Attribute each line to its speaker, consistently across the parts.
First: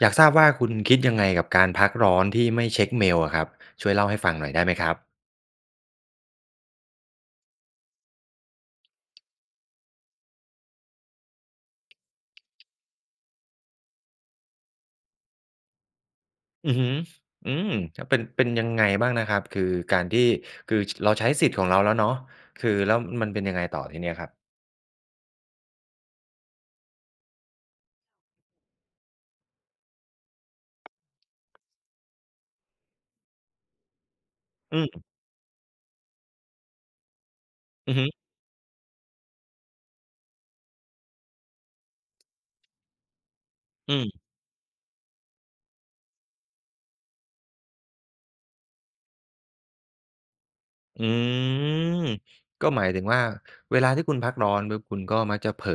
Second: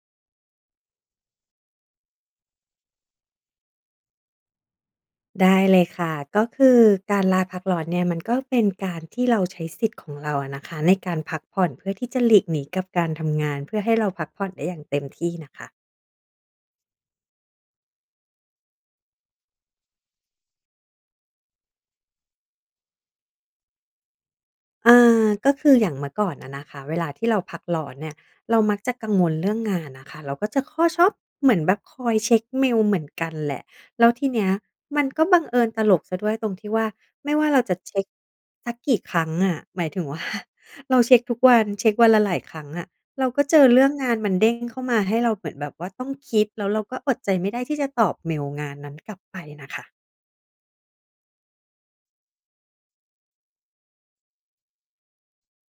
Speaker 1: อยากทราบว่า คุณคิดยังไงกับการพักร้อนที่ไม่เช็กเมลอะครับ? ช่วยเล่าให้ฟังหน่อยได้ไหมครับ?
Speaker 2: ได้เลยค่ะ ก็คือการลาพักร้อนเนี่ย มันก็เป็นการที่เราใช้สิทธิ์ของเราอะนะคะในการพักผ่อน เพื่อที่จะหลีกหนีกับการทำงาน เพื่อให้เราพักผ่อนได้อย่างเต็มที่น่ะค่ะ
Speaker 1: อือฮึ อืม ก็เป็น เป็นยังไงบ้างนะครับ คือการที่ คือ ช เราใช้สิทธิ์ของเราแล้วเนาะ คือแล้วมันเป็นยังไงต่อทีเนี้ยครับ?
Speaker 2: อา ก็คืออย่างเมื่อก่อนอะนะคะ เวลาที่เราพักร้อนเนี่ย เรามักจะกังวลเรื่องงานน่ะค่ะ เราก็จะคือ ชอบ เหมือนแบบคอยเช็กเมลเหมือนกันแหละ แล้วทีเนี้ย
Speaker 1: อื
Speaker 2: มั
Speaker 1: ม
Speaker 2: นก็บังเอิญตลกเสียด้วยตรงที่ว่า ไม่ว่าเราจะ
Speaker 1: อ
Speaker 2: เ
Speaker 1: ื
Speaker 2: ช
Speaker 1: อฮ
Speaker 2: ็ก
Speaker 1: ึ
Speaker 2: สักกี่ครั้งอะ หมายถึง ว่า เราเช็กทุกวัน เช็กวันละหลายครั้งอะ เราก็เจอเรื่อ
Speaker 1: อ
Speaker 2: งง
Speaker 1: ืม
Speaker 2: านมันเด้งเข้ามา ให้เราเหมือนแบบว่าต้องคิด แล้วเราก็อดใจไม่ได้ที่จะตอบเมลงานนั้นกลับไปน่ะค่ะ
Speaker 1: อืม ก็หมายถึงว่า เวลาที่คุณพักร้อนปุ๊บ คุณก็มักจะเผลอ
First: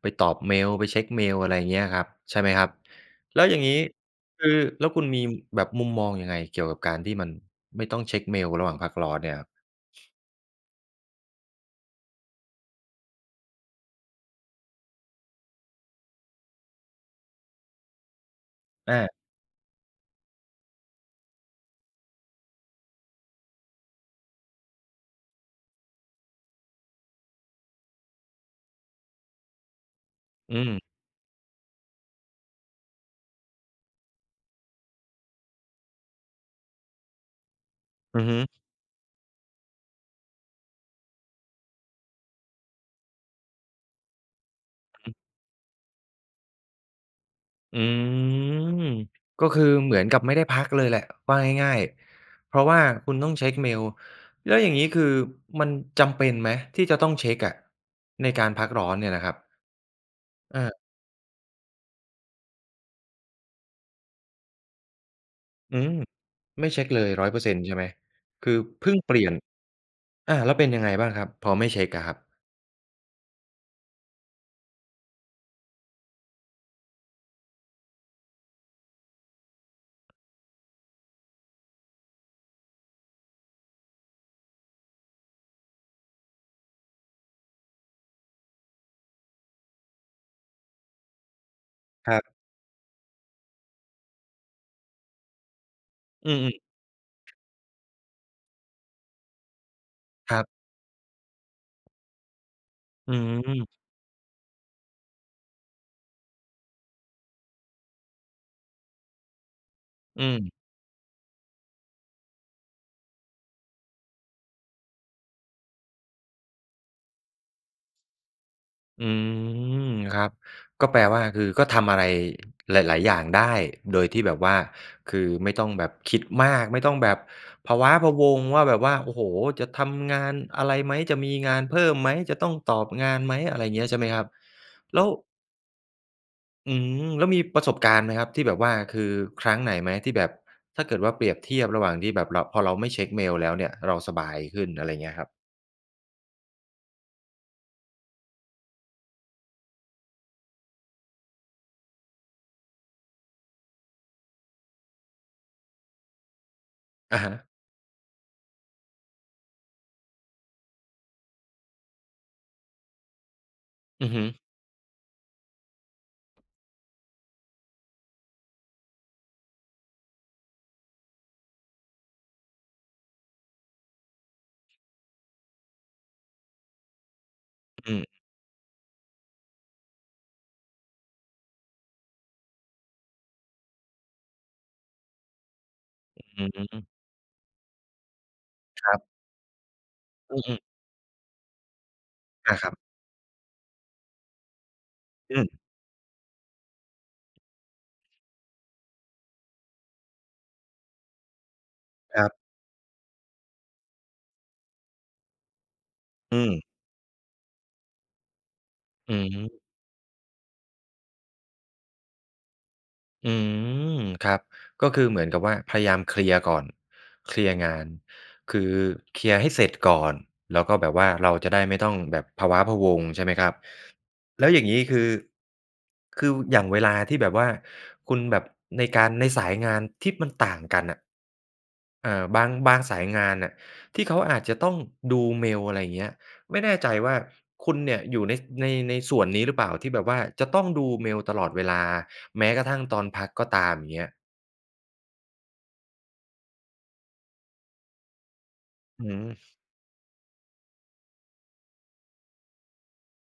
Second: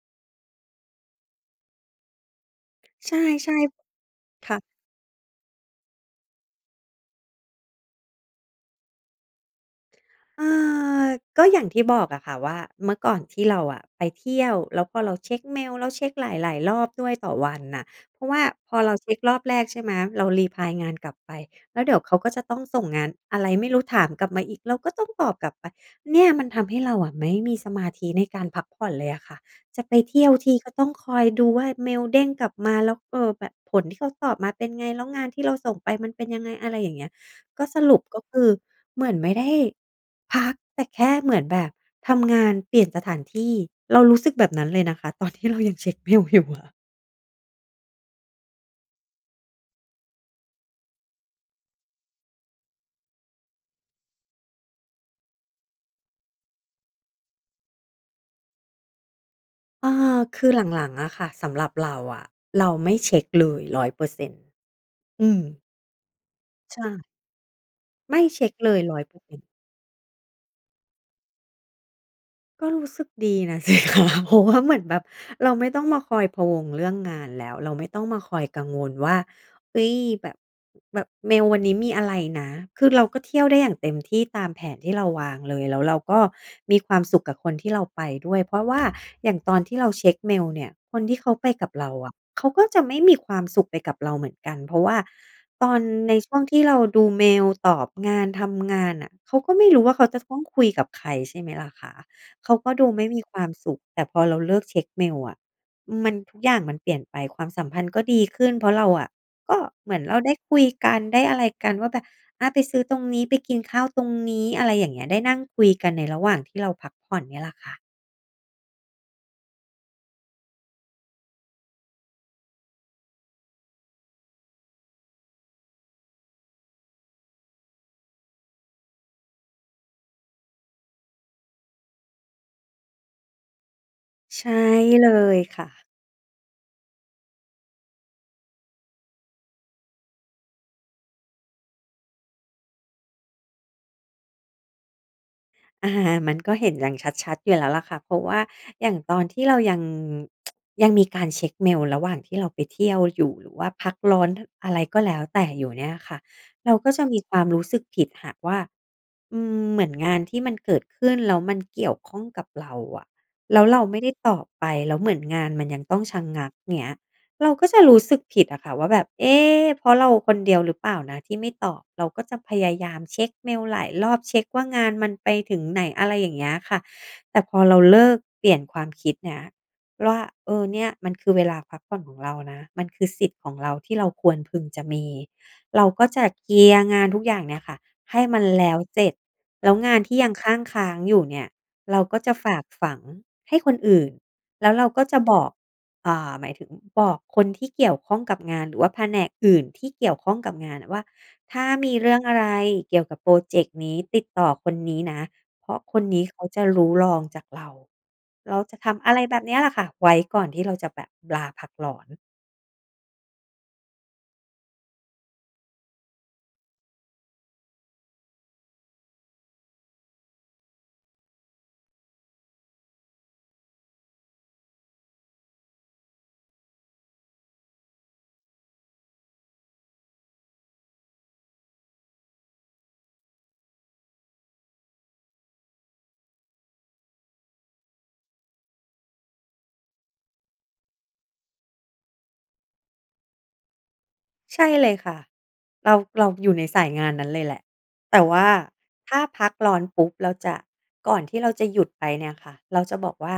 Speaker 1: ไปตอบเมล ไปเช็กเมล อะไรเงี้ยครับ ใช่ไหมครับ?
Speaker 2: ใช
Speaker 1: แล้ว
Speaker 2: ่
Speaker 1: อย่างงี้ ค
Speaker 2: ๆ ค
Speaker 1: ือ
Speaker 2: ่ะ
Speaker 1: แล้วคุณมีแบบมุมมองยังไง เกี่ยวกับการที่มันไม่ต้องเช็กเมลระหว่างพักร้อนเนี่ยครับ?
Speaker 2: เออ ก็อย่างที่บอกอะค่ะว่า เมื่อก่อนที่เราอะไปเที่ยว แล้วพอเราเช็กเมลแล้วเช็กหลาย ๆ รอบด้วยต่อวันน่ะ เพราะว่าพอเร
Speaker 1: อ
Speaker 2: า
Speaker 1: า
Speaker 2: เช็กรอบแรก ใช่ไหม เรา รีพลาย งานกลับไป แล้วเดี๋ยวเขาก็จะต้องส่งงานอะไรไม่รู้ถามกลับมาอีก เราก็ต้องตอบกลับไป เนี่ยมันทำให้เราอะไม่มีสมาธิในการพักผ่อนเลยอะค่ะ จะไปเที่ยวท
Speaker 1: อื
Speaker 2: ีก็ต
Speaker 1: ม
Speaker 2: ้องคอยดูว่า เมลเด้งกลับมาแล้ว เออ แบบผลที่เขาตอบมาเป็นไง แล้วงานที่เราส่งไปมันเป็นยังไง อะไรอย่างเงี้ย ก็สรุป
Speaker 1: อ
Speaker 2: ก็
Speaker 1: ือฮ
Speaker 2: ค
Speaker 1: ึ
Speaker 2: ือ เหมือนไม่ได้พัก แต่แค่เหมือนแบบทำงานเปลี่ยนสถานที่ เรารู้สึกแบบนั้นเลยนะ
Speaker 1: อื
Speaker 2: ค
Speaker 1: อฮ
Speaker 2: ะ
Speaker 1: ึ
Speaker 2: ตอนที่เรายังเช็กเมลอยู่อะ
Speaker 1: อืม ก็คือเหมือนกับไม่ได้พักเลยแหละ ว่าง่าย ๆ เพราะว่าคุณต้องเช็กเมล แล้วอย่างงี้คือมันจำเป็นไหม? ที่จะต้องเช็กอะ ในการพักร้อนเนี่ยนะครับ?
Speaker 2: เออ คือ
Speaker 1: อา
Speaker 2: หลัง ๆ อะค่ะ สำหรับเราอะเราไม่เช็กเลย 100% อืม
Speaker 1: อืม ไม่
Speaker 2: ใช
Speaker 1: เช็กเล
Speaker 2: ่
Speaker 1: ย 100% ใช่ไหม?
Speaker 2: ไม่เช
Speaker 1: ค
Speaker 2: ็
Speaker 1: ื
Speaker 2: ก
Speaker 1: อ
Speaker 2: เลย
Speaker 1: เพิ่
Speaker 2: ร้
Speaker 1: ง
Speaker 2: อย
Speaker 1: เ
Speaker 2: เ
Speaker 1: ป
Speaker 2: ปอ
Speaker 1: ลี
Speaker 2: ร
Speaker 1: ่
Speaker 2: ์เซ
Speaker 1: ยน
Speaker 2: ็นต์
Speaker 1: อา แล้วเป็นยังไงบ้างครับ? พอไม่เช็กอะครับ
Speaker 2: ก็รู้สึกดีน่ะ สิคะ เพราะว่า เหมือนแบบเราไม่ต้องมาคอยพะวงเรื่องงานแล้ว เราไม่ต้องมาคอยกังวลว่า "เฮ้ย แบบ แบบเมลวันนี้มีอะไรนะ?" คือเราก็เที่ยวได้อย่างเต็มที่ ตามแผนที่เราวางเลย แล้วเราก็มีความสุขกับคนที่เราไปด้วย เพราะว่า อย่างตอนที่เราเช็กเมลเนี่ย คนที่เขาไปกับเราอ
Speaker 1: ค
Speaker 2: ะ
Speaker 1: รับ
Speaker 2: เขาก็จะไม่มีความสุขไปกับเราเหมือนกัน เพราะว่าตอน ใน
Speaker 1: อ
Speaker 2: ช
Speaker 1: ื
Speaker 2: ่วงท
Speaker 1: อ
Speaker 2: ี
Speaker 1: ๆ
Speaker 2: ่เราดูเมล ตอบงาน ทำงานน่ะ เขาก็ไม่รู้ว่า เขาจะต
Speaker 1: ค
Speaker 2: ้
Speaker 1: ร
Speaker 2: อ
Speaker 1: ั
Speaker 2: ง
Speaker 1: บ
Speaker 2: คุยกับใคร ใช่ไหมล่ะคะ เขาก็ดูไม่
Speaker 1: อื
Speaker 2: มีความ
Speaker 1: ม
Speaker 2: สุข แต่พอเราเลิกเช็กเมลอะ อืม มัน ทุกอย่างมันเปลี่ยนไป ความสัมพันธ์ก็ดีขึ้น เพราะเราอะ ก็เหมือนเรา
Speaker 1: อื
Speaker 2: ได้
Speaker 1: ม
Speaker 2: คุยกันได้อะไรกันว่า แบบ "อา ไปซื้อตรงนี้ ไปกินข้าวตรงนี้" อะไรอย่างเงี้ย ได้นั่งคุยกันในระหว่างที่เราพักผ่อนเนี่ยแหละค่ะ
Speaker 1: อืม ครับ ก็แปลว่า คือก็ทำอะไรหลาย ๆ อย่างได้โดยที่แบบว่า คือไม่ต้องแบบคิดมาก ไม่ต้องแบบพะว้าพะวัง ว่าแบบว่า โอ้โฮ จะทำงานอะไรไหม จะมีงานเพิ่มไหม จะต้องตอบงานไหม อะไรอย่างเงี้ยใช่ไหมครับ?
Speaker 2: ใช่
Speaker 1: แล
Speaker 2: เ
Speaker 1: ้
Speaker 2: ล
Speaker 1: ว
Speaker 2: ยค่ะ
Speaker 1: อืม แล้วมีประสบการณ์ไหมครับ ที่แบบว่าคือครั้งไหนไหม ที่แบบถ้าเกิดว่าเปรียบเทียบระหว่างที่แบบเรา พอเราไม่เช็กเมลแล้วเนี่ยเราสบายขึ้น อะไรอย่างเงี้ยครับ?
Speaker 2: อะฮะ มันก็เห็นอย่างชัด ๆ อยู่แล้วล่ะค่ะ เพราะว่าอย่างตอนที่เรายัง ยังมีการเช็กเมลระหว่างที่เราไปเที่ยวอยู่ หรือว่าพักร้อน อะไรก็แล้วแต่อยู่เนี่ยค่ะ เราก็จะม
Speaker 1: อ
Speaker 2: ี
Speaker 1: ะฮ
Speaker 2: ควา
Speaker 1: ะ
Speaker 2: มรู้สึกผิดหากว่า อืม เหมือนงานที่มันเกิดขึ้นแล้วมันเกี่ยวข้องกับเราอะ แล้วเราไม่
Speaker 1: อ
Speaker 2: ไ
Speaker 1: ื
Speaker 2: ด้
Speaker 1: อฮึ
Speaker 2: ตอบไป แล้วเหมือนงานมันยังต้องชะงัก เงี้ย เราก็จะรู้สึกผิดอะค่ะว่าแบบ "เอ๊ เพราะเราคนเดียวหรือเปล่านะที่ไม่ตอบ" เราก็จะพยายามเช็กเมลหลายรอบ เช็กว่า งานมันไปถึงไหน อะไรอย่างเงี้ยค่ะ แต่พอเรา
Speaker 1: อื
Speaker 2: เล
Speaker 1: ม
Speaker 2: ิกเปลี่ยนความคิดเนี้ยว่า เออ เนี่ยมันคือเวลาพักผ่อนของเรานะ มันคือสิทธิ์ของเราที่เราควรพึงจะมี เราก็จะ
Speaker 1: อ
Speaker 2: เ
Speaker 1: ื
Speaker 2: คลียร
Speaker 1: ม
Speaker 2: ์งานทุกอย่างเนี่ยค่ะ ให้มันแล้ว
Speaker 1: ครั
Speaker 2: เส
Speaker 1: บ
Speaker 2: ร็จ แล้วงานที่ยัง
Speaker 1: อ
Speaker 2: ค
Speaker 1: ื
Speaker 2: ั่
Speaker 1: ม ๆ
Speaker 2: งค้างอยู่เนี่ย เราก็จะฝ
Speaker 1: อา
Speaker 2: าก
Speaker 1: ครับ
Speaker 2: ฝังให้คนอื่น แล้วเราก็จะ
Speaker 1: อ
Speaker 2: บ
Speaker 1: ื
Speaker 2: อ
Speaker 1: ม
Speaker 2: ก อ่า หมายถึงบอกคนที่เกี่ยวข้องกับงาน หรือว่าแผนกอื่นที่เกี่ยวข้องกับงานว่า "ถ้ามีเรื่
Speaker 1: ค
Speaker 2: อง
Speaker 1: รั
Speaker 2: อ
Speaker 1: บ
Speaker 2: ะไรเกี่ยวกับพรอเจกต์นี้ ติดต่อคนนี้นะ เพราะคนนี้
Speaker 1: อื
Speaker 2: เขาจะ
Speaker 1: ม
Speaker 2: รู้รองจากเรา" เราจะทำอ
Speaker 1: อื
Speaker 2: ะไรแบบเน
Speaker 1: ม
Speaker 2: ี้ยล่ะค่ะ ไว้ก่อนที่เราจะแบบลาพักร้อน
Speaker 1: อืม ครับ ก็คือเหมือนกับว่าพยายามเคลียร์ก่อน เคลียร์งาน คือเคลียร์ให้เสร็จก่อน แล้วก็แบบว่าเราจะได้ไม่ต้องแบบพะว้าพะวัง ใช่ไหมครับ? แล้วอย่างงี้คือ คืออย่างเวลาที่แบบว่าคุณแบบ ในการ ในสายงานที่มันต่างกันอะ เอ่อ บาง บางสายงานน่ะ ที่เขาอาจจะต้องดูเมล ไรอย่างเงี้ย ไม่แน่ใจว่าคุณเนี่ยอยู่ใน ส ใน ในส่วนนี้หรือเปล่า? ที่แบบว่าจะต้องดูเมลตลอดเวลา แม้กระทั่งตอนพักก็ตาม อย่างเงี้ย
Speaker 2: ใช่เลยค่ะ เรา เราอยู่ในสายงานนั้นเลยแหละ แต่ว่า
Speaker 1: อื
Speaker 2: ถ้า
Speaker 1: ม
Speaker 2: พักร้อนปุ๊บเราจะ ก่อนที่เราจะหยุดไปเนี่ยค่ะ เราจะบอกว่า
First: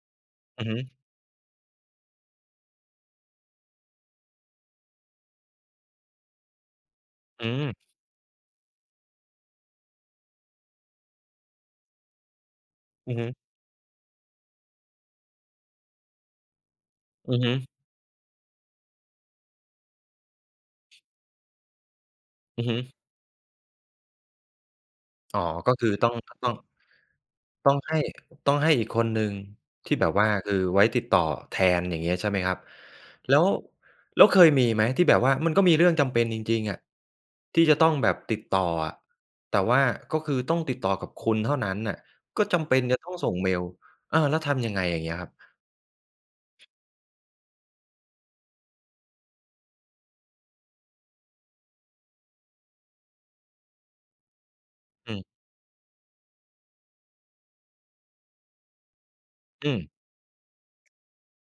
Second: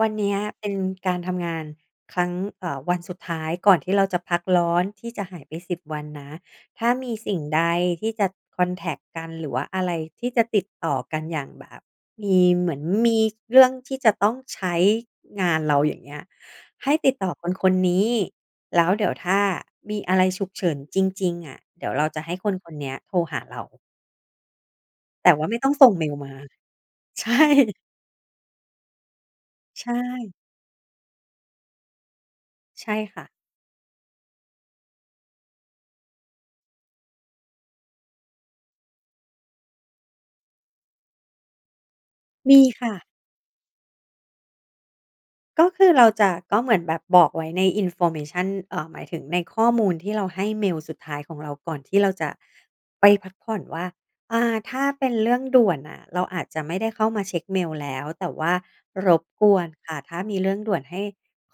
Speaker 2: "วันเนี้ย
Speaker 1: อ
Speaker 2: เ
Speaker 1: ื
Speaker 2: ป
Speaker 1: อ
Speaker 2: ็
Speaker 1: ฮ
Speaker 2: น
Speaker 1: ึ
Speaker 2: การทำงานครั้ง เอ่อ วันสุดท้ายก่อนที่เราจะพักร้อน ที่จะหายไป 10 วันนะ ถ้ามีสิ่ง
Speaker 1: อื
Speaker 2: ใด
Speaker 1: ม
Speaker 2: ที่จะคอนแท็กต์กัน หรือว่าอะไรที่จะติดต่อกัน อย่างแบบมี เหมือน
Speaker 1: อ
Speaker 2: ม
Speaker 1: ือ
Speaker 2: ี
Speaker 1: ฮึ
Speaker 2: เรื่องที่จะต้องใช้งานเรา อย่างเงี้ย ให้ติดต่
Speaker 1: อ
Speaker 2: อ
Speaker 1: ือ
Speaker 2: ค
Speaker 1: ฮึ
Speaker 2: นคนนี้ แล้วเดี๋ยวถ้ามีอะไรฉุกเฉินจริง ๆ อะ เดี๋ยวเราจะให้คน
Speaker 1: อื
Speaker 2: ค
Speaker 1: อฮ
Speaker 2: น
Speaker 1: ึ
Speaker 2: เนี้ยโทรหาเรา" "แต่
Speaker 1: อ๋
Speaker 2: ว
Speaker 1: อ
Speaker 2: ่าไม่ต้
Speaker 1: ก
Speaker 2: อ
Speaker 1: ็
Speaker 2: งส
Speaker 1: คื
Speaker 2: ่
Speaker 1: อ
Speaker 2: งเม
Speaker 1: ต้อ
Speaker 2: ล
Speaker 1: ง
Speaker 2: ม
Speaker 1: ต
Speaker 2: า"
Speaker 1: ต้อง
Speaker 2: ใช่
Speaker 1: ต้องให้ ต้องให้อีกคนหนึ่ง
Speaker 2: ใช
Speaker 1: ที่แบบว่า
Speaker 2: ่
Speaker 1: คือไว้ติดต่อแทน อย่างเงี้ยใช่ไหมครับ?
Speaker 2: ใช่ค่ะ
Speaker 1: แล้ว แล้วเคยมีไหมที่แบบว่ามันก็มีเรื่องจำเป็นจริง ๆ อะ ที่จะต้องแบบติดต่ออะ แต่ว่าก็คือต้องติดต่อกับคุณเท่านั้นน่ะ ก็
Speaker 2: ม
Speaker 1: จ
Speaker 2: ี
Speaker 1: ำเป็น
Speaker 2: ค่
Speaker 1: จ
Speaker 2: ะ
Speaker 1: ะต้องส่งเมล เออ แล้วทำยังไงอย่างเงี้ยครับ?
Speaker 2: ก็คือเราจะ ก็เหมือนแบบบอกไว้ใน Information อ่า หมายถึงในข้อมูลที่เราให้เมลสุดท้ายของเรา ก่อนที่เราจะไปพักผ่อนว่า อ่า ถ้าเป็
Speaker 1: อื
Speaker 2: น
Speaker 1: ม
Speaker 2: เรื่องด่วนน่ะ เราอาจจะไม่ได้เข้ามาเช็กเมลแล้ว แต่ว่ารบกว
Speaker 1: อ
Speaker 2: น
Speaker 1: ื
Speaker 2: ค
Speaker 1: ม
Speaker 2: ่ะ ถ้ามีเรื่องด่วนให้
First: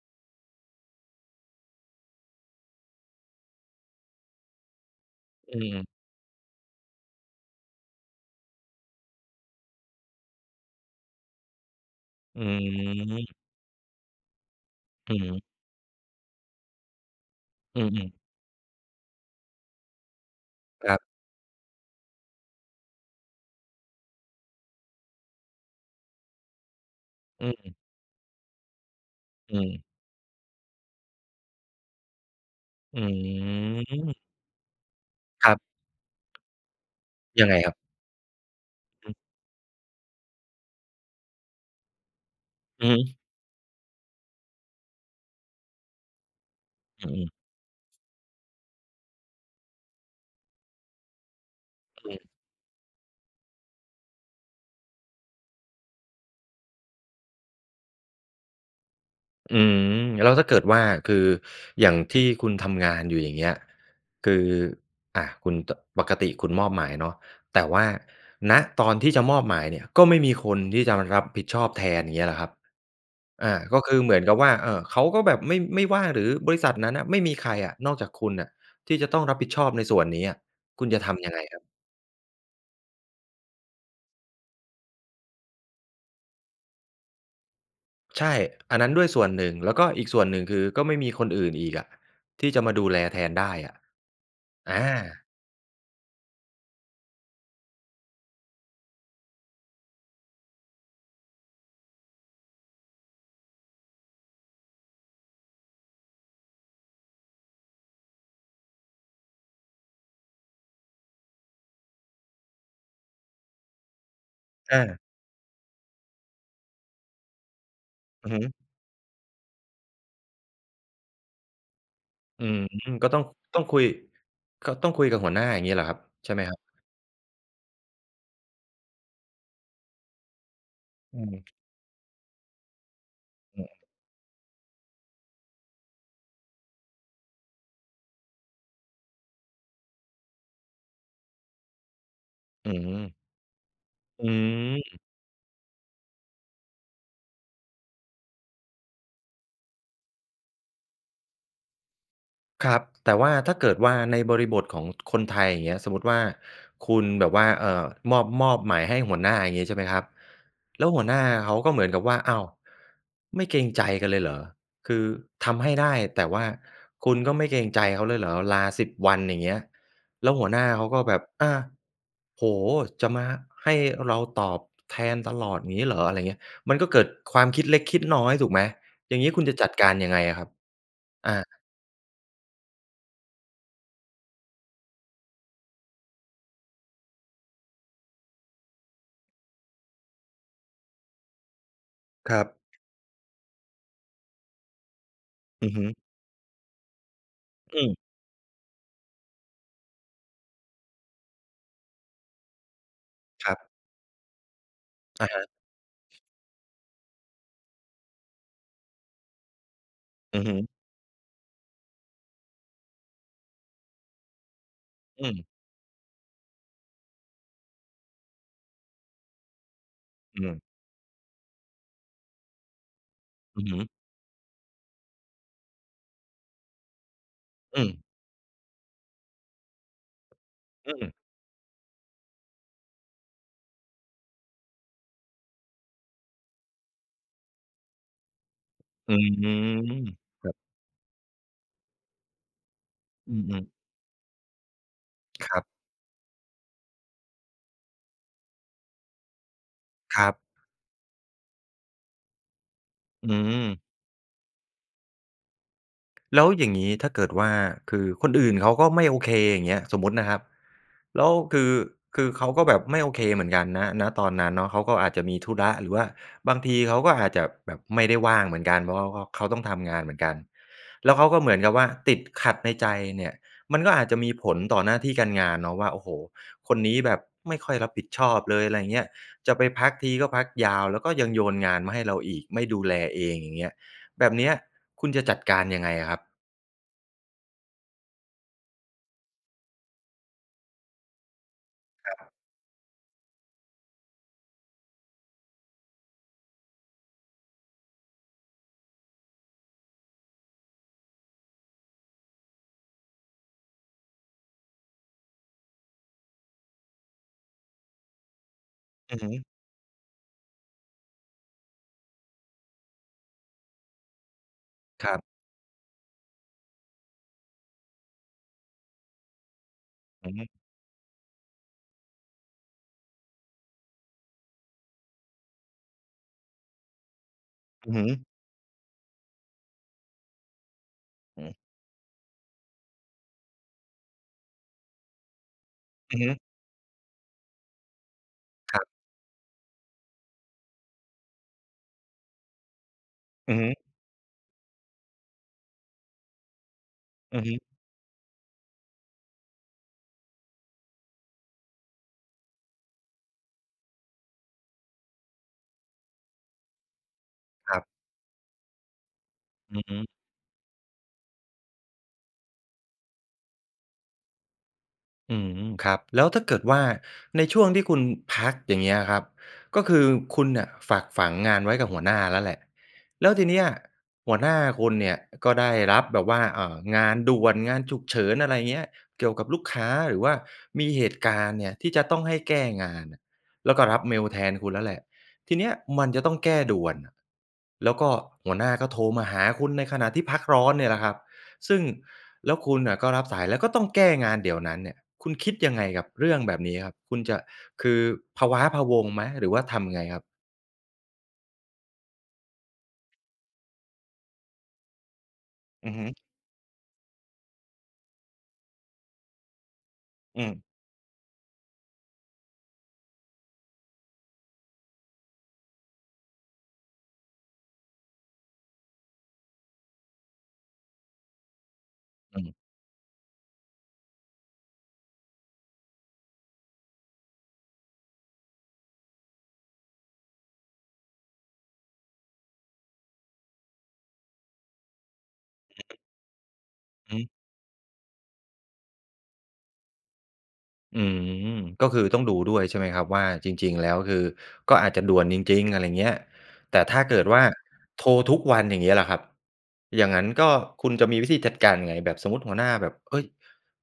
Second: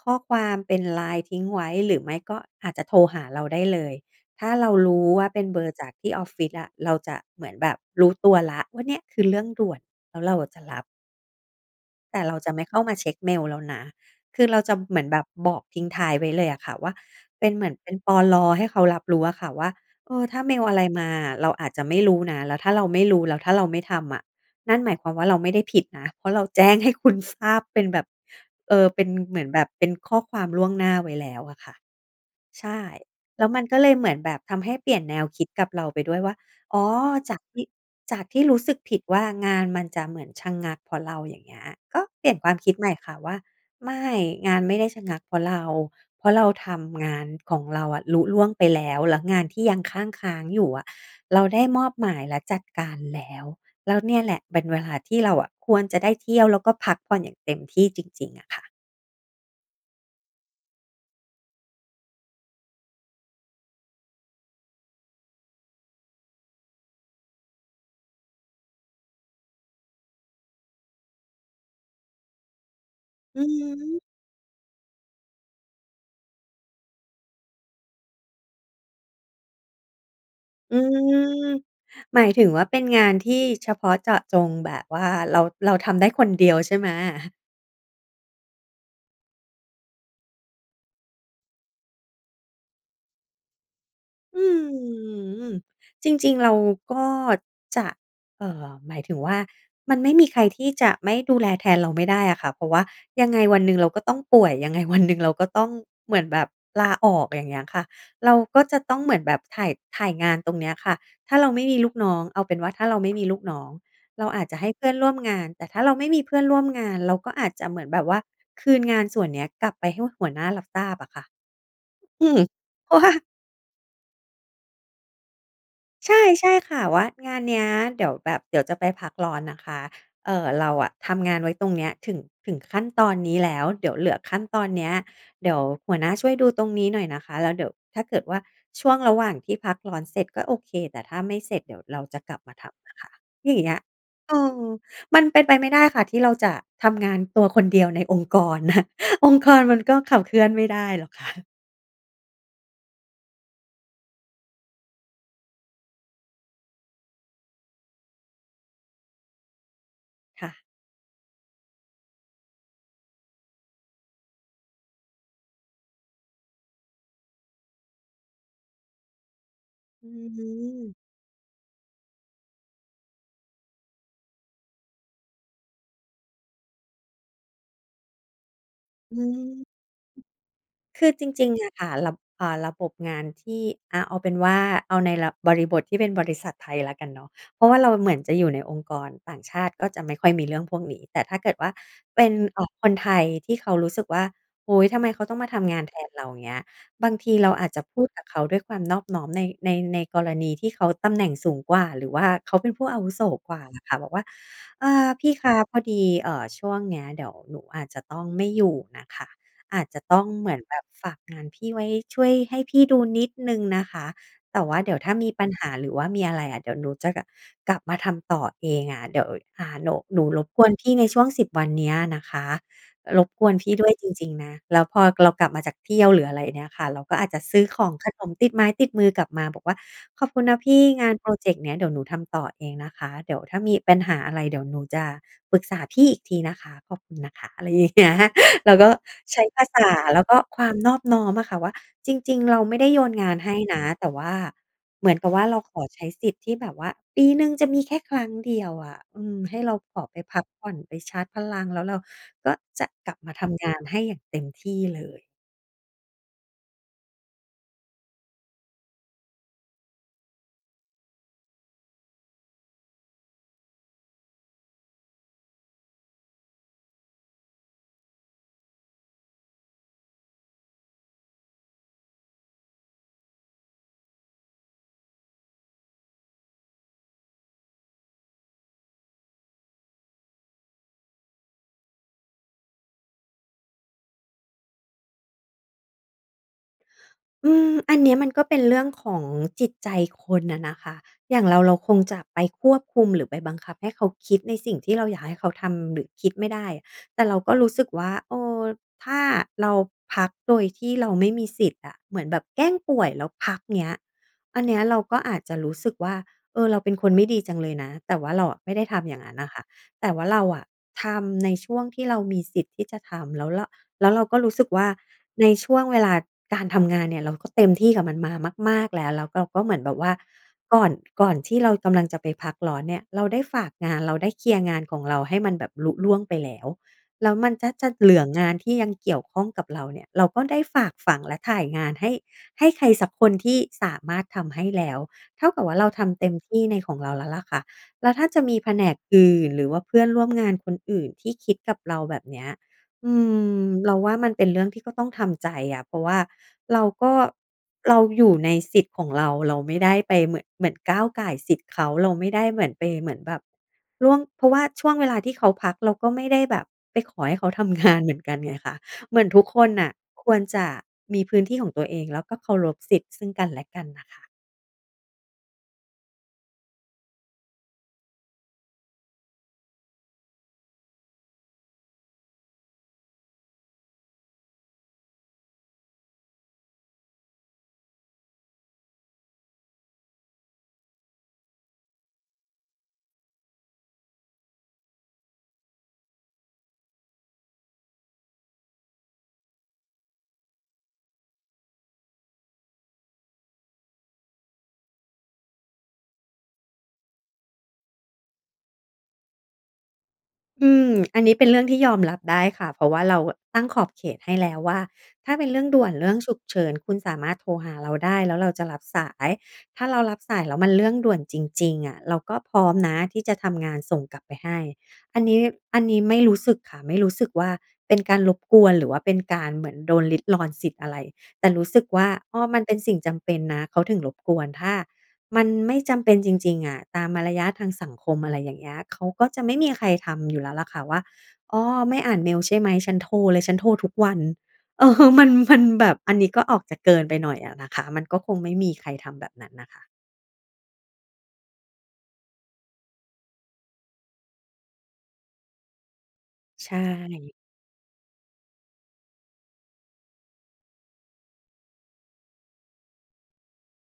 Speaker 2: ข้อความเป็น LINE ทิ้งไว้ หรือไม่ก็อาจจะโทรหาเราได้เลย ถ้าเรารู้ว่าเป็น
Speaker 1: อ
Speaker 2: เบอร์จ
Speaker 1: ืม
Speaker 2: ากที่ออฟฟิศอะ เราจะเหมือนแบบรู้ตัวแล้วว่า เนี่ยคือเรื่องด่วน แล้วเราอะจะรับ แต่เรา
Speaker 1: อื
Speaker 2: จะไม่เข้ามาเช็กเม
Speaker 1: ม
Speaker 2: ลแล้วนะ คือเราจะเหมือน
Speaker 1: อื
Speaker 2: แบ
Speaker 1: อ
Speaker 2: บ
Speaker 1: ฮึ
Speaker 2: บอกทิ้งท้ายไว้เลยอะค่ะว่า เป็นเหมือน
Speaker 1: อื
Speaker 2: เป็น
Speaker 1: อ
Speaker 2: ป
Speaker 1: ๆ
Speaker 2: ล. ให้เขารับรู้อะค่ะว่า เออ ถ้าเมลอะไร
Speaker 1: ครั
Speaker 2: ม
Speaker 1: บ
Speaker 2: าอะ เราอาจจะไม่รู้นะ แล้วถ้าเราไม่รู้ แล้วถ้าเราไม่ทำอะ นั่นหมายความว่าเราไม่ได้ผิดนะ เพราะเราแจ้งให้คุณท
Speaker 1: อื
Speaker 2: ราบ
Speaker 1: ม
Speaker 2: เป็นแบบ เอ่อ เป็นเหมือน
Speaker 1: อ
Speaker 2: แบ
Speaker 1: ื
Speaker 2: บ เ
Speaker 1: ม
Speaker 2: ป็นข้อความล่วงหน้าไว้แล้วอะค่ะ ใช่
Speaker 1: อื
Speaker 2: แล้วมันก็เลยเหมื
Speaker 1: ม
Speaker 2: อนแบบทำให้เปลี่ยนแนวคิ
Speaker 1: ค
Speaker 2: ด
Speaker 1: รับ
Speaker 2: กับเราไปด้วยว่า อ๋อ จาก
Speaker 1: ยังไ
Speaker 2: ท
Speaker 1: ง
Speaker 2: ี่
Speaker 1: ครับ?
Speaker 2: จากที่รู้สึกผิด
Speaker 1: อือ
Speaker 2: ว
Speaker 1: ฮึ
Speaker 2: ่างานมันจะเหมือนชะงักเพราะเรา อย่างเงี้ย ก็เปลี่ยนความคิด
Speaker 1: อ
Speaker 2: ใ
Speaker 1: ื
Speaker 2: หม
Speaker 1: อ
Speaker 2: ่
Speaker 1: ฮ
Speaker 2: ค่
Speaker 1: ึ
Speaker 2: ะว่า ไม่ งานไม่ได้ชะงักเพราะเรา เพราะเราท
Speaker 1: อ
Speaker 2: ำง
Speaker 1: ื
Speaker 2: า
Speaker 1: อ
Speaker 2: น
Speaker 1: ๆ
Speaker 2: ของเราอะลุล่วงไปแล้ว แล้วงานที่ยังคั่งค้างอยู่อะ เราได้มอบ
Speaker 1: อ
Speaker 2: หม
Speaker 1: ื
Speaker 2: าย
Speaker 1: ม
Speaker 2: และจัดการแล้ว แล้วเนี่ยแหละเป็นเวลาที่เราอะควรจะได้เที่ยว แล้วก็พักผ่อนอย่างเต็มที่จริง ๆ อะค่ะ
Speaker 1: อืม แล้วถ้าเกิดว่า คืออย่างที่คุณทำงานอยู่ อย่างเงี้ย คือ อ่า คุณ ต ปกติคุณมอบหมายเนาะ แต่ว่า ณ ตอนที่จะมอบหมายเนี่ย ก็ไม่มีคนที่จะมารับผิดชอบแทน อย่างเงี้ยล่ะครับ?
Speaker 2: อื
Speaker 1: อ
Speaker 2: อ
Speaker 1: ่า ก็
Speaker 2: ฮ
Speaker 1: ค
Speaker 2: ึ
Speaker 1: ือเหมือนกับว่า เอ่อ เขาก็แบบไม่ ไม่ว่าง หรือบริษัทนั้นน่ะไม่มีใครอะนอกจากคุณอะ ที่จะต้องรับผิดชอบในส่วนนี้อะ
Speaker 2: อื
Speaker 1: คุณจะทำยังไง
Speaker 2: ม
Speaker 1: ครับ?
Speaker 2: หมายถึงว่าเป็นงานที่เฉพาะเจาะจง แบบว่าเรา เราทำได้คนเดียวใช่ไหม?
Speaker 1: ใช่ อันนั้นด้วยส่วนหนึ่ง แล้วก็อีกส่วนหนึ่ง คือก็ไม่มีคนอื่นอีกอะที่จะมาดูแลแทนได้อะ
Speaker 2: อื
Speaker 1: อา
Speaker 2: ม จริง ๆ เราก็จะ เอ่อ หมายถึงว่า มันไม่มีใครที่จะไม่ดูแลแทนเราไม่ได้อะค่ะ เพราะว่ายังไงวันหนึ่งเราก็ต้องป่วย ยังไงวันหนึ่งเราก็ต้องเหมือนแบบลาออก อย่างเงี้ยค่ะ เราก็จะต้องเหมือนแบบถ่าย ถ่ายงานตรงเนี้ยค่ะ ถ้าเราไม่มีลูกน้อง เอาเป็นว่าถ้าเราไม่มีลูกน้อง เราอาจจะให้
Speaker 1: อ
Speaker 2: เพื่อน
Speaker 1: า
Speaker 2: ร่วมงาน แต่ถ้าเราไม่มีเพื่อนร่วมงาน เราก็อาจจะเหมือนแบบว่า
Speaker 1: อือฮึ
Speaker 2: คืนงานส่วนเนี้ยกลับไปให้หัวหน้ารับทราบอะค่ะ อืม
Speaker 1: อืม
Speaker 2: เพราะว
Speaker 1: ก็
Speaker 2: ่า
Speaker 1: ต้อง ต้องคุย ค ต้องคุยกับหัวหน้าอย่างงี้เหรอครับ
Speaker 2: ใช่
Speaker 1: ใช่ไหม
Speaker 2: ใช่
Speaker 1: ครับ?
Speaker 2: ค่ะ ว่า "งานเนี้ย เดี๋ยวแบบ เดี๋ยวจะไปพักร้อนนะคะ เอ่อ เราอะท
Speaker 1: อื
Speaker 2: ำงาน
Speaker 1: ม
Speaker 2: ไว้ตรงเนี้ย ถึง ถึงขั้นตอนนี้แล้
Speaker 1: อื
Speaker 2: ว
Speaker 1: ม
Speaker 2: เดี๋ยวเหลือขั้นตอนเนี้ย เดี๋ยวหัวหน้าช่วยดูตรงนี้หน่อยนะคะ แล้วเดี๋ยวถ้าเกิดว่าช่วงระหว่างที่พักร้อนเสร็จก็โอเค แต่ถ้าไม่เสร็จเดี๋ยวเราจะกลับมาท
Speaker 1: อื
Speaker 2: ำนะคะ"
Speaker 1: ม
Speaker 2: อย่างเงี้ย
Speaker 1: อ
Speaker 2: เออ
Speaker 1: ืม
Speaker 2: มันเป็นไปไม่ได้ค่ะ ที่เราจะทำงานตัวคนเดียวในองค์กร นะ องค์กรมันก็ขับเคลื่อนไม่ได้หรอก ค่ะ
Speaker 1: ครับ แต่ว่าถ้าเกิดว่าในบริบทของคนไทย อย่างเงี้ย สมมุติว่าคุณแบบว่า เอ่อ มอบ มอบหมายให้หัวหน้า อย่างงี้ ใช่ไหมครับ
Speaker 2: ค่ะ
Speaker 1: แล้วหัวหน้าเขาก็เหมือนกับว่า "อ้าว ไม่เกรงใจกันเลยเหรอ? คือทำให้ได้ แต่ว่าคุณก็ไม่เกรงใจเขาเลยเหรอ ลา 10 วันอย่างเงี้ย"
Speaker 2: อื
Speaker 1: แล้วหัวหน้าเขา
Speaker 2: ม
Speaker 1: ก็แบบ "อา โอ้โฮ จะมาให้เราตอบแทนตลอดอย่างงี้เหรอ?" ไรอย่างเงี้ย มันก็เกิดความคิดเล็กคิดน้อยถูกไหม? อ
Speaker 2: อ
Speaker 1: ย
Speaker 2: ื
Speaker 1: ่างนี้ค
Speaker 2: ม
Speaker 1: ุณจะจัดการยังไงอะครับ?
Speaker 2: คือจ
Speaker 1: อ
Speaker 2: ร
Speaker 1: า
Speaker 2: ิง ๆ เนี่ยค่ะ ระ อ่า ระบบงานที่ อา เอาเป็นว่า เอาในระ บริบทที่เป็นบริษัทไทยแล้วกันเนาะ เพราะว่าเราเหมือนจะอยู่ในองค์กรต่างชาติ ก็จะไม่ค่อยมีเรื่องพวกนี้ แต่ถ้าเกิดว่าเป็
Speaker 1: ค
Speaker 2: น
Speaker 1: รับ
Speaker 2: เอ่อ คนไทยที่เขารู้สึกว่า โอ้โฮ ทำไมเขาต้องมาท
Speaker 1: อื
Speaker 2: ำ
Speaker 1: อ
Speaker 2: งา
Speaker 1: ฮ
Speaker 2: น
Speaker 1: ึ
Speaker 2: แทนเรา เงี้ย บางทีเราอาจ
Speaker 1: อ
Speaker 2: จะ
Speaker 1: ืม
Speaker 2: พูดกับเขาด้วยความนอบน้อม ใน ใน ในกรณีที่เขาตำแหน่งสูงกว่า หรือว่าเขาเป็นผู้อาวุโส
Speaker 1: ค
Speaker 2: ก
Speaker 1: ร
Speaker 2: ว่า
Speaker 1: ับ
Speaker 2: นะคะ บอกว่า "เออ พ
Speaker 1: อะ
Speaker 2: ี่
Speaker 1: ฮ
Speaker 2: ค
Speaker 1: ะ
Speaker 2: ะ พอดี เอ่อ ช่วงเนี้ยเดี๋ยวหนูอาจจะต้องไม่อยู่น่ะค่ะ อาจจะต้อง
Speaker 1: อื
Speaker 2: เ
Speaker 1: อ
Speaker 2: หม
Speaker 1: ฮ
Speaker 2: ือน
Speaker 1: ึ
Speaker 2: แบบฝากงานพี่ไว้ ช่วยให้พี่ดูนิดหนึ่งนะคะ แต่ว่าเดี๋ยวถ้า
Speaker 1: อื
Speaker 2: มีป
Speaker 1: ม
Speaker 2: ัญหา หรือว่ามีอะไรอะ เดี๋ยวหนูจะกลับ กลับมาทำต่อเองอะ เดี๋ยว อ่า หนู หนูร
Speaker 1: อื
Speaker 2: บ
Speaker 1: ม
Speaker 2: กวนพี่ในช่วง 10 วันเนี้ยนะคะ รบกวน
Speaker 1: อื
Speaker 2: พ
Speaker 1: อ
Speaker 2: ี่
Speaker 1: ฮ
Speaker 2: ด
Speaker 1: ึ
Speaker 2: ้วยจริง ๆ นะ" แล้วพอเรากลับมาจากเที่ยว หรืออะไรเนี่ยค่ะ เราก็อาจจะซื้อข
Speaker 1: อื
Speaker 2: อง
Speaker 1: ม
Speaker 2: ขนมติดไม้ติดมือกลับมาบอกว่า "ขอบคุณนะพี่
Speaker 1: อ
Speaker 2: ง
Speaker 1: ื
Speaker 2: า
Speaker 1: ม
Speaker 2: นพรอเจกต์เนี้ย เดี๋ยวหนูทำต่อเองนะคะ เดี๋ยวถ้ามีปัญหาอะไร เดี๋ยวหนูจะปรึกษาพี่อีกทีนะคะ ขอบคุณนะคะ" อะไร อย่างเงี้ย เราก็
Speaker 1: อื
Speaker 2: ใช้ภา
Speaker 1: ม
Speaker 2: ษา แล้วก็
Speaker 1: ครับ
Speaker 2: ความนอบน้อมอะค่ะว่า จริง ๆ เราไม่ได้โยนง
Speaker 1: อ
Speaker 2: า
Speaker 1: ื
Speaker 2: นให้
Speaker 1: ม ๆ
Speaker 2: นะ แต่ว่า เหมือนกับว่า
Speaker 1: ค
Speaker 2: เร
Speaker 1: ร
Speaker 2: า
Speaker 1: ับ
Speaker 2: ขอใช้สิทธิ์ที่แบบว่าปีหนึ่งจะมีแค่ครั้งเดียวอะ อืม ให้เราขอไป
Speaker 1: ครั
Speaker 2: พ
Speaker 1: บ
Speaker 2: ักผ่อน ไปชาร์จพลัง แล้วเราก็จะกลับม
Speaker 1: อื
Speaker 2: าทำงา
Speaker 1: ม
Speaker 2: นให้อย่างเต็มที่เลย
Speaker 1: แล้วอย่างงี้ถ้าเกิดว่า คือคนอื่นเขาก็ไม่โอเค อย่างเงี้ย สมมุตินะครับ แล้ว คือ คือเขาก็แบบไม่โอเคเหมือนกัน ณ ณ ตอนนั้นเนาะ เขาก็อาจจะมีธุระ หรือว่าบางทีเขาก็อาจจะแบบไม่ได้ว่างเหมือนกัน เพราะเขาก็ เขาต้องทำงานเหมือนกัน แล้วเขาก็เหมือนกับว่าติดขัดในใจเนี่ย มันก็อาจจะมีผลต่อหน้าที่การงานเนาะว่า "โอ้โฮ คนนี้แบบไม่ค่อยรับผิดชอบเลย" ไรอย่างเงี้ย "จะไปพักทีก็พักยาว แล้วก็ยังโยนงานมาให้เราอีก ไม่ดูแลเอง" อย่างเงี้ย แบบเนี้ยคุณจะจัดการยังไงอะครับ?
Speaker 2: อืม อันเนี้ยมันก็เป็นเรื่องของจิตใจคนอะนะคะ อย่างเรา เราคง
Speaker 1: ค
Speaker 2: จะ
Speaker 1: รับ
Speaker 2: ไปควบคุม หรือไปบังคับให้เขาคิด ในสิ่งที่เราอยากให้เขาทำหรือคิดไม่ได้ แต่เราก็รู้สึกว่า เออ ถ้าเราพักโดยที่เราไม่มีสิทธิ์อะ เหมือนแบบแกล้งป่วยแล้วพัก เงี้ย อันเนี้ยเราก็อาจจะรู้สึกว่า เออ เราเป็นคนไม่ดีจังเลยนะ แต่ว่าเราอะไม่ได้ทำ
Speaker 1: อ
Speaker 2: อย
Speaker 1: ื
Speaker 2: ่
Speaker 1: อ
Speaker 2: าง
Speaker 1: ฮ
Speaker 2: นั้น
Speaker 1: ึ
Speaker 2: น่ะค่ะ แต่ว่าเราอะทำในช่วงที่เรามีสิทธิ์ที่จะทำ แล้วเรา แล้วเราก็รู้สึกว่า
Speaker 1: ครับ
Speaker 2: ในช่วงเวลาการทำงานเนี่ย เราก็เต็มที่กับมันมามาก ๆ แล้ว แล้วเราก็เหมือนแบบว่า
Speaker 1: อือฮึ
Speaker 2: ก่อน ก่อนที่เรากำลังจะไปพักร้อนเนี่ย เราได้ฝากงาน เราได้เคลียร์งานของเราให้มันแบบลุล่วงไปแล้ว แล้วมันจะ จ
Speaker 1: อ
Speaker 2: ะ
Speaker 1: ือฮ
Speaker 2: เหลือ
Speaker 1: ึ
Speaker 2: งานที่ยังเกี่ยวข้องกับเราเนี่ย เราก็ได้ฝากฝัง และ
Speaker 1: อื
Speaker 2: ถ
Speaker 1: อ
Speaker 2: ่ายงานให้ ให้ใครสักคนที่สามารถทำให้แล้ว เท่ากับว่าเราท
Speaker 1: อือ
Speaker 2: ำเ
Speaker 1: ฮ
Speaker 2: ต็
Speaker 1: ึ
Speaker 2: มที่ในของเราแล้วล่ะค่ะ แล้วถ้าจะมีแผ
Speaker 1: คร
Speaker 2: น
Speaker 1: ับ
Speaker 2: กอื่น หรือว่าเพื่อนร่วมงานคนอื่น ที่คิดกับเราแบบเนี้ย อื
Speaker 1: อือ
Speaker 2: ม
Speaker 1: ฮึ
Speaker 2: เราว่ามันเป็นเรื่องที่ก็ต้องทำใจอะ เพราะว่าเราก็
Speaker 1: อือฮึ
Speaker 2: เราอยู่ในสิทธิ์ของเรา เราไม่ได้ไปเหมือน เหมือนก้าวก่ายสิทธิ์เขา เราไม่ได้เหมือนไปเหมือนแบบล่วง เพราะว่าช่วงเวลาที่เขาพัก เราก็ไม่ได้แบบไปขอให้เขาท
Speaker 1: ครั
Speaker 2: ำ ง
Speaker 1: บ
Speaker 2: าน เหมือนกันไงคะ เหมือนทุกคน
Speaker 1: อื
Speaker 2: น
Speaker 1: อ
Speaker 2: ่
Speaker 1: ฮ
Speaker 2: ะ
Speaker 1: ึ
Speaker 2: ควรจะมีพื้นที่ของตัวเอง แล้วก็เคารพสิทธิ์ซึ่งกันและกันน่ะค่ะ
Speaker 1: อืม ครับ แล้วถ้าเกิดว่า ในช่วงที่คุณพัก อย่างเงี้ยครับ ก็คือคุณเนี่ยฝากฝังงานไว้กับหัวหน้าแล้วแหละ แล้วทีเนี้ยหัวหน้าคุณเนี่ยก็ได้รับแบบว่า อ่า งานด่วน งานฉุกเฉิน อะไรเงี้ย เกี่ยวกับลูกค้า หรือว่ามีเหตุการณ์เนี่ยที่จะต้องให้แก้งานน่ะ แล้วก็รับเมลแทนคุณแล้วแหละ ทีเนี้ยมันจะต้องแก้ด่วนน่ะ แล้วก็หัวหน้าก็โทรมาหาคุณในขณะที่พักร้อนเนี่ยแหละครับ ซึ่ง แล้วคุณอะก็รับสายแล้วก็ต้องแก้งานเดี๋ยวนั้นเนี่ย คุณคิดยังไงกับเรื่องแบบนี้ครับ? คุณจะ คือพะว้าพะวัง ไหม? หรือว่าทำยังไงครับ?
Speaker 2: อืม อันนี้เป็นเรื่องที่ยอมรับได้ค่ะ เพราะว่าเราอะตั้งขอบเขตให้แล้วว่า ถ้าเป็นเรื่องด่
Speaker 1: อ
Speaker 2: ว
Speaker 1: ื
Speaker 2: น
Speaker 1: อฮ
Speaker 2: เ
Speaker 1: ึ
Speaker 2: รื่องฉุกเฉิน คุณสามารถโทรหาเราได้ แล้วเราจะรับสาย ถ้าเรารับส
Speaker 1: อ
Speaker 2: า
Speaker 1: ื
Speaker 2: ยแล้ว
Speaker 1: ม
Speaker 2: มันเรื่องด่วนจริง ๆ อะ เราก็พร้อมนะที่จะทำงานส่งกลับไปให้ อันนี้ อันนี้ไม่รู้สึกค่ะ ไม่รู้สึกว่า เป็นการรบกวน หรือว่าเป็นการเหมือนโดนลิดรอนสิทธิ์อะไร แต่รู้สึกว่า อ
Speaker 1: อ
Speaker 2: ้อ
Speaker 1: ืม
Speaker 2: มันเป็นสิ่งจำเป็นนะ เขาถึงรบกวน ถ้ามันไม่จำเป็นจริง ๆ อะ ตามมารยาททางสังคม อะไรอย่างเงี้ย เขาก็จะไม่มีใครทำอยู่แล้วแหละค่ะว่า "อ้อ ไม่อ่านเมลใช่ไหม? ฉันโทรเลย ฉันโทรทุกวัน" เออ มัน มัน
Speaker 1: อื
Speaker 2: แบ
Speaker 1: อฮ
Speaker 2: บ
Speaker 1: ึ
Speaker 2: อันนี้ก็ออกจากเกินไ
Speaker 1: อ
Speaker 2: ป
Speaker 1: ือฮึ
Speaker 2: หน่อยอะนะคะ มันก็คงไม่มีใครทำแบบนั้นน่ะค่ะ
Speaker 1: อืม ก็คือต้องดูด้วยใช่ไหมครับว่า จริง ๆ แล้วคือก็อาจจะด่วนจริง ๆ อะไรเงี้ย
Speaker 2: ใช
Speaker 1: แต่ถ้าเกิด
Speaker 2: ่
Speaker 1: ว่าโทรทุกวัน อย่างงี้ล่ะครับ อย่างงั้นก็ คุณจะมีวิธีจัดการยังไง? แบบสมมุติหัวหน้าแบบ เฮ้ย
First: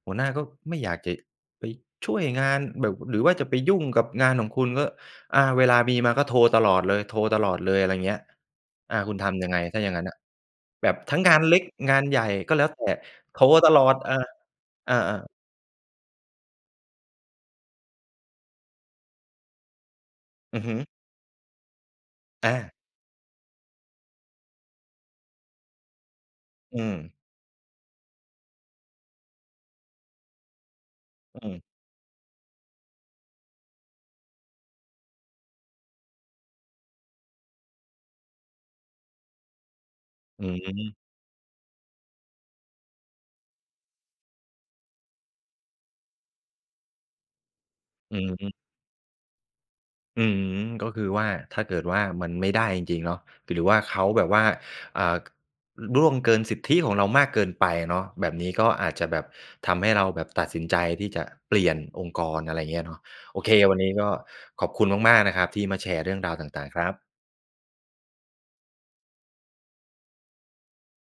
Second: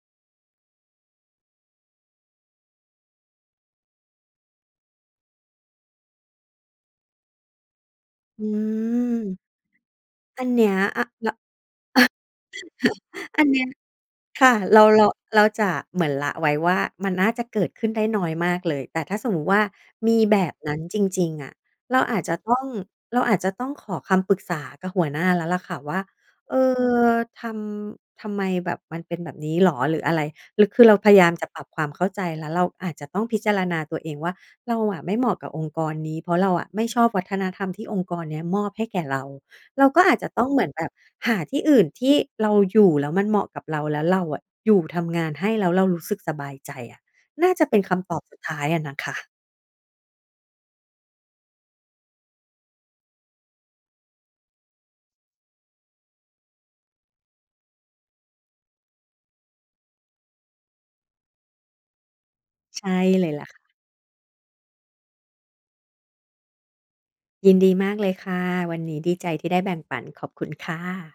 Speaker 1: หัวหน้าก็ไม่อยากจะไปช่วยงานแบบ หรือว่าจะไปยุ่งกับงานของคุณก็ อา เวลามีมาก็โทรตลอดเลย โทรตลอดเลย อะไรเงี้ย
Speaker 2: อื
Speaker 1: อา ค
Speaker 2: ม
Speaker 1: ุณทำยังไงถ้าอย่างงั้นอะ?
Speaker 2: อันเนี้ย
Speaker 1: แบบ
Speaker 2: อ
Speaker 1: ทั้ง
Speaker 2: ร
Speaker 1: งานเล็กงานใหญ่ก็แล้วแต่ โท
Speaker 2: อั
Speaker 1: ร
Speaker 2: นเนี้ย
Speaker 1: ตลอดอะ
Speaker 2: ค่ะ เรา
Speaker 1: อา
Speaker 2: เรา
Speaker 1: ๆ
Speaker 2: เราจะ เหมือนละไว้ว่า มันน่าจะเกิดขึ้นได้น้อยมากเลย แต่ถ้าสมมุติว่า มีแบบ
Speaker 1: อือ
Speaker 2: น
Speaker 1: ฮ
Speaker 2: ั
Speaker 1: ึ
Speaker 2: ้นจริง ๆ อะ เราอาจจะ
Speaker 1: อ
Speaker 2: ต้อง
Speaker 1: า
Speaker 2: เราอาจจะต้องขอคำปรึกษากับหัวหน้าแล้วแหละค่ะว่า "เอ
Speaker 1: อื
Speaker 2: อ
Speaker 1: ม
Speaker 2: ทำ ทำไมแบบ มันเป็นแบบนี้เหรอ? หรืออะไร?" หรือ คือเราพยายาม
Speaker 1: อ
Speaker 2: จ
Speaker 1: อ
Speaker 2: ะ
Speaker 1: ื
Speaker 2: ปร
Speaker 1: อ
Speaker 2: ับความเข้าใจ แล้วเราอาจจะต้องพิจารณาตัวเองว่า เราอะไม่เหมาะกับองค์กรนี้ เพราะเราอะไม่ชอบวัฒนธรรมที่องค์กรเนี้ยมอบให้แก่เรา เราก็อาจจะ
Speaker 1: อ
Speaker 2: ต
Speaker 1: ื
Speaker 2: ้องเหมือนแบบ
Speaker 1: ม
Speaker 2: หาที่อื่นที่เราอยู่แล้วมันเหมาะกับเรา แล้วเราอะอยู่ทำงานให้แล้วเรารู้สึกสบายใจอะ น่าจะเป็นคำต
Speaker 1: อื
Speaker 2: อบสุดท
Speaker 1: ม
Speaker 2: ้ายอะน่ะค่ะ
Speaker 1: อืม ก็คือว่า ถ้าเกิดว่า มันไม่ได้จริง ๆ เนาะ หรือว่าเขาแบบว่า อ่า ก ล ล่วงเกินสิทธิของเรามากเกินไปเนาะ แบบนี้ก็อาจจะแบบทำให้เราแบบตัดสินใจที่จะเปลี่ยนองค์กร อะไรเงี
Speaker 2: ใ
Speaker 1: ้
Speaker 2: ช
Speaker 1: ย
Speaker 2: ่
Speaker 1: เนาะ
Speaker 2: เลย
Speaker 1: โ
Speaker 2: แ
Speaker 1: อ
Speaker 2: หละ
Speaker 1: เค
Speaker 2: ค่ะ
Speaker 1: วันนี้ก็ขอบคุณมาก ๆ นะครับที่มาแชร์เรื่องราวต่าง ๆ ครับ
Speaker 2: ยินดีมากเลยค่ะ วันนี้ดีใจที่ได้แบ่งปัน ขอบคุณค่ะ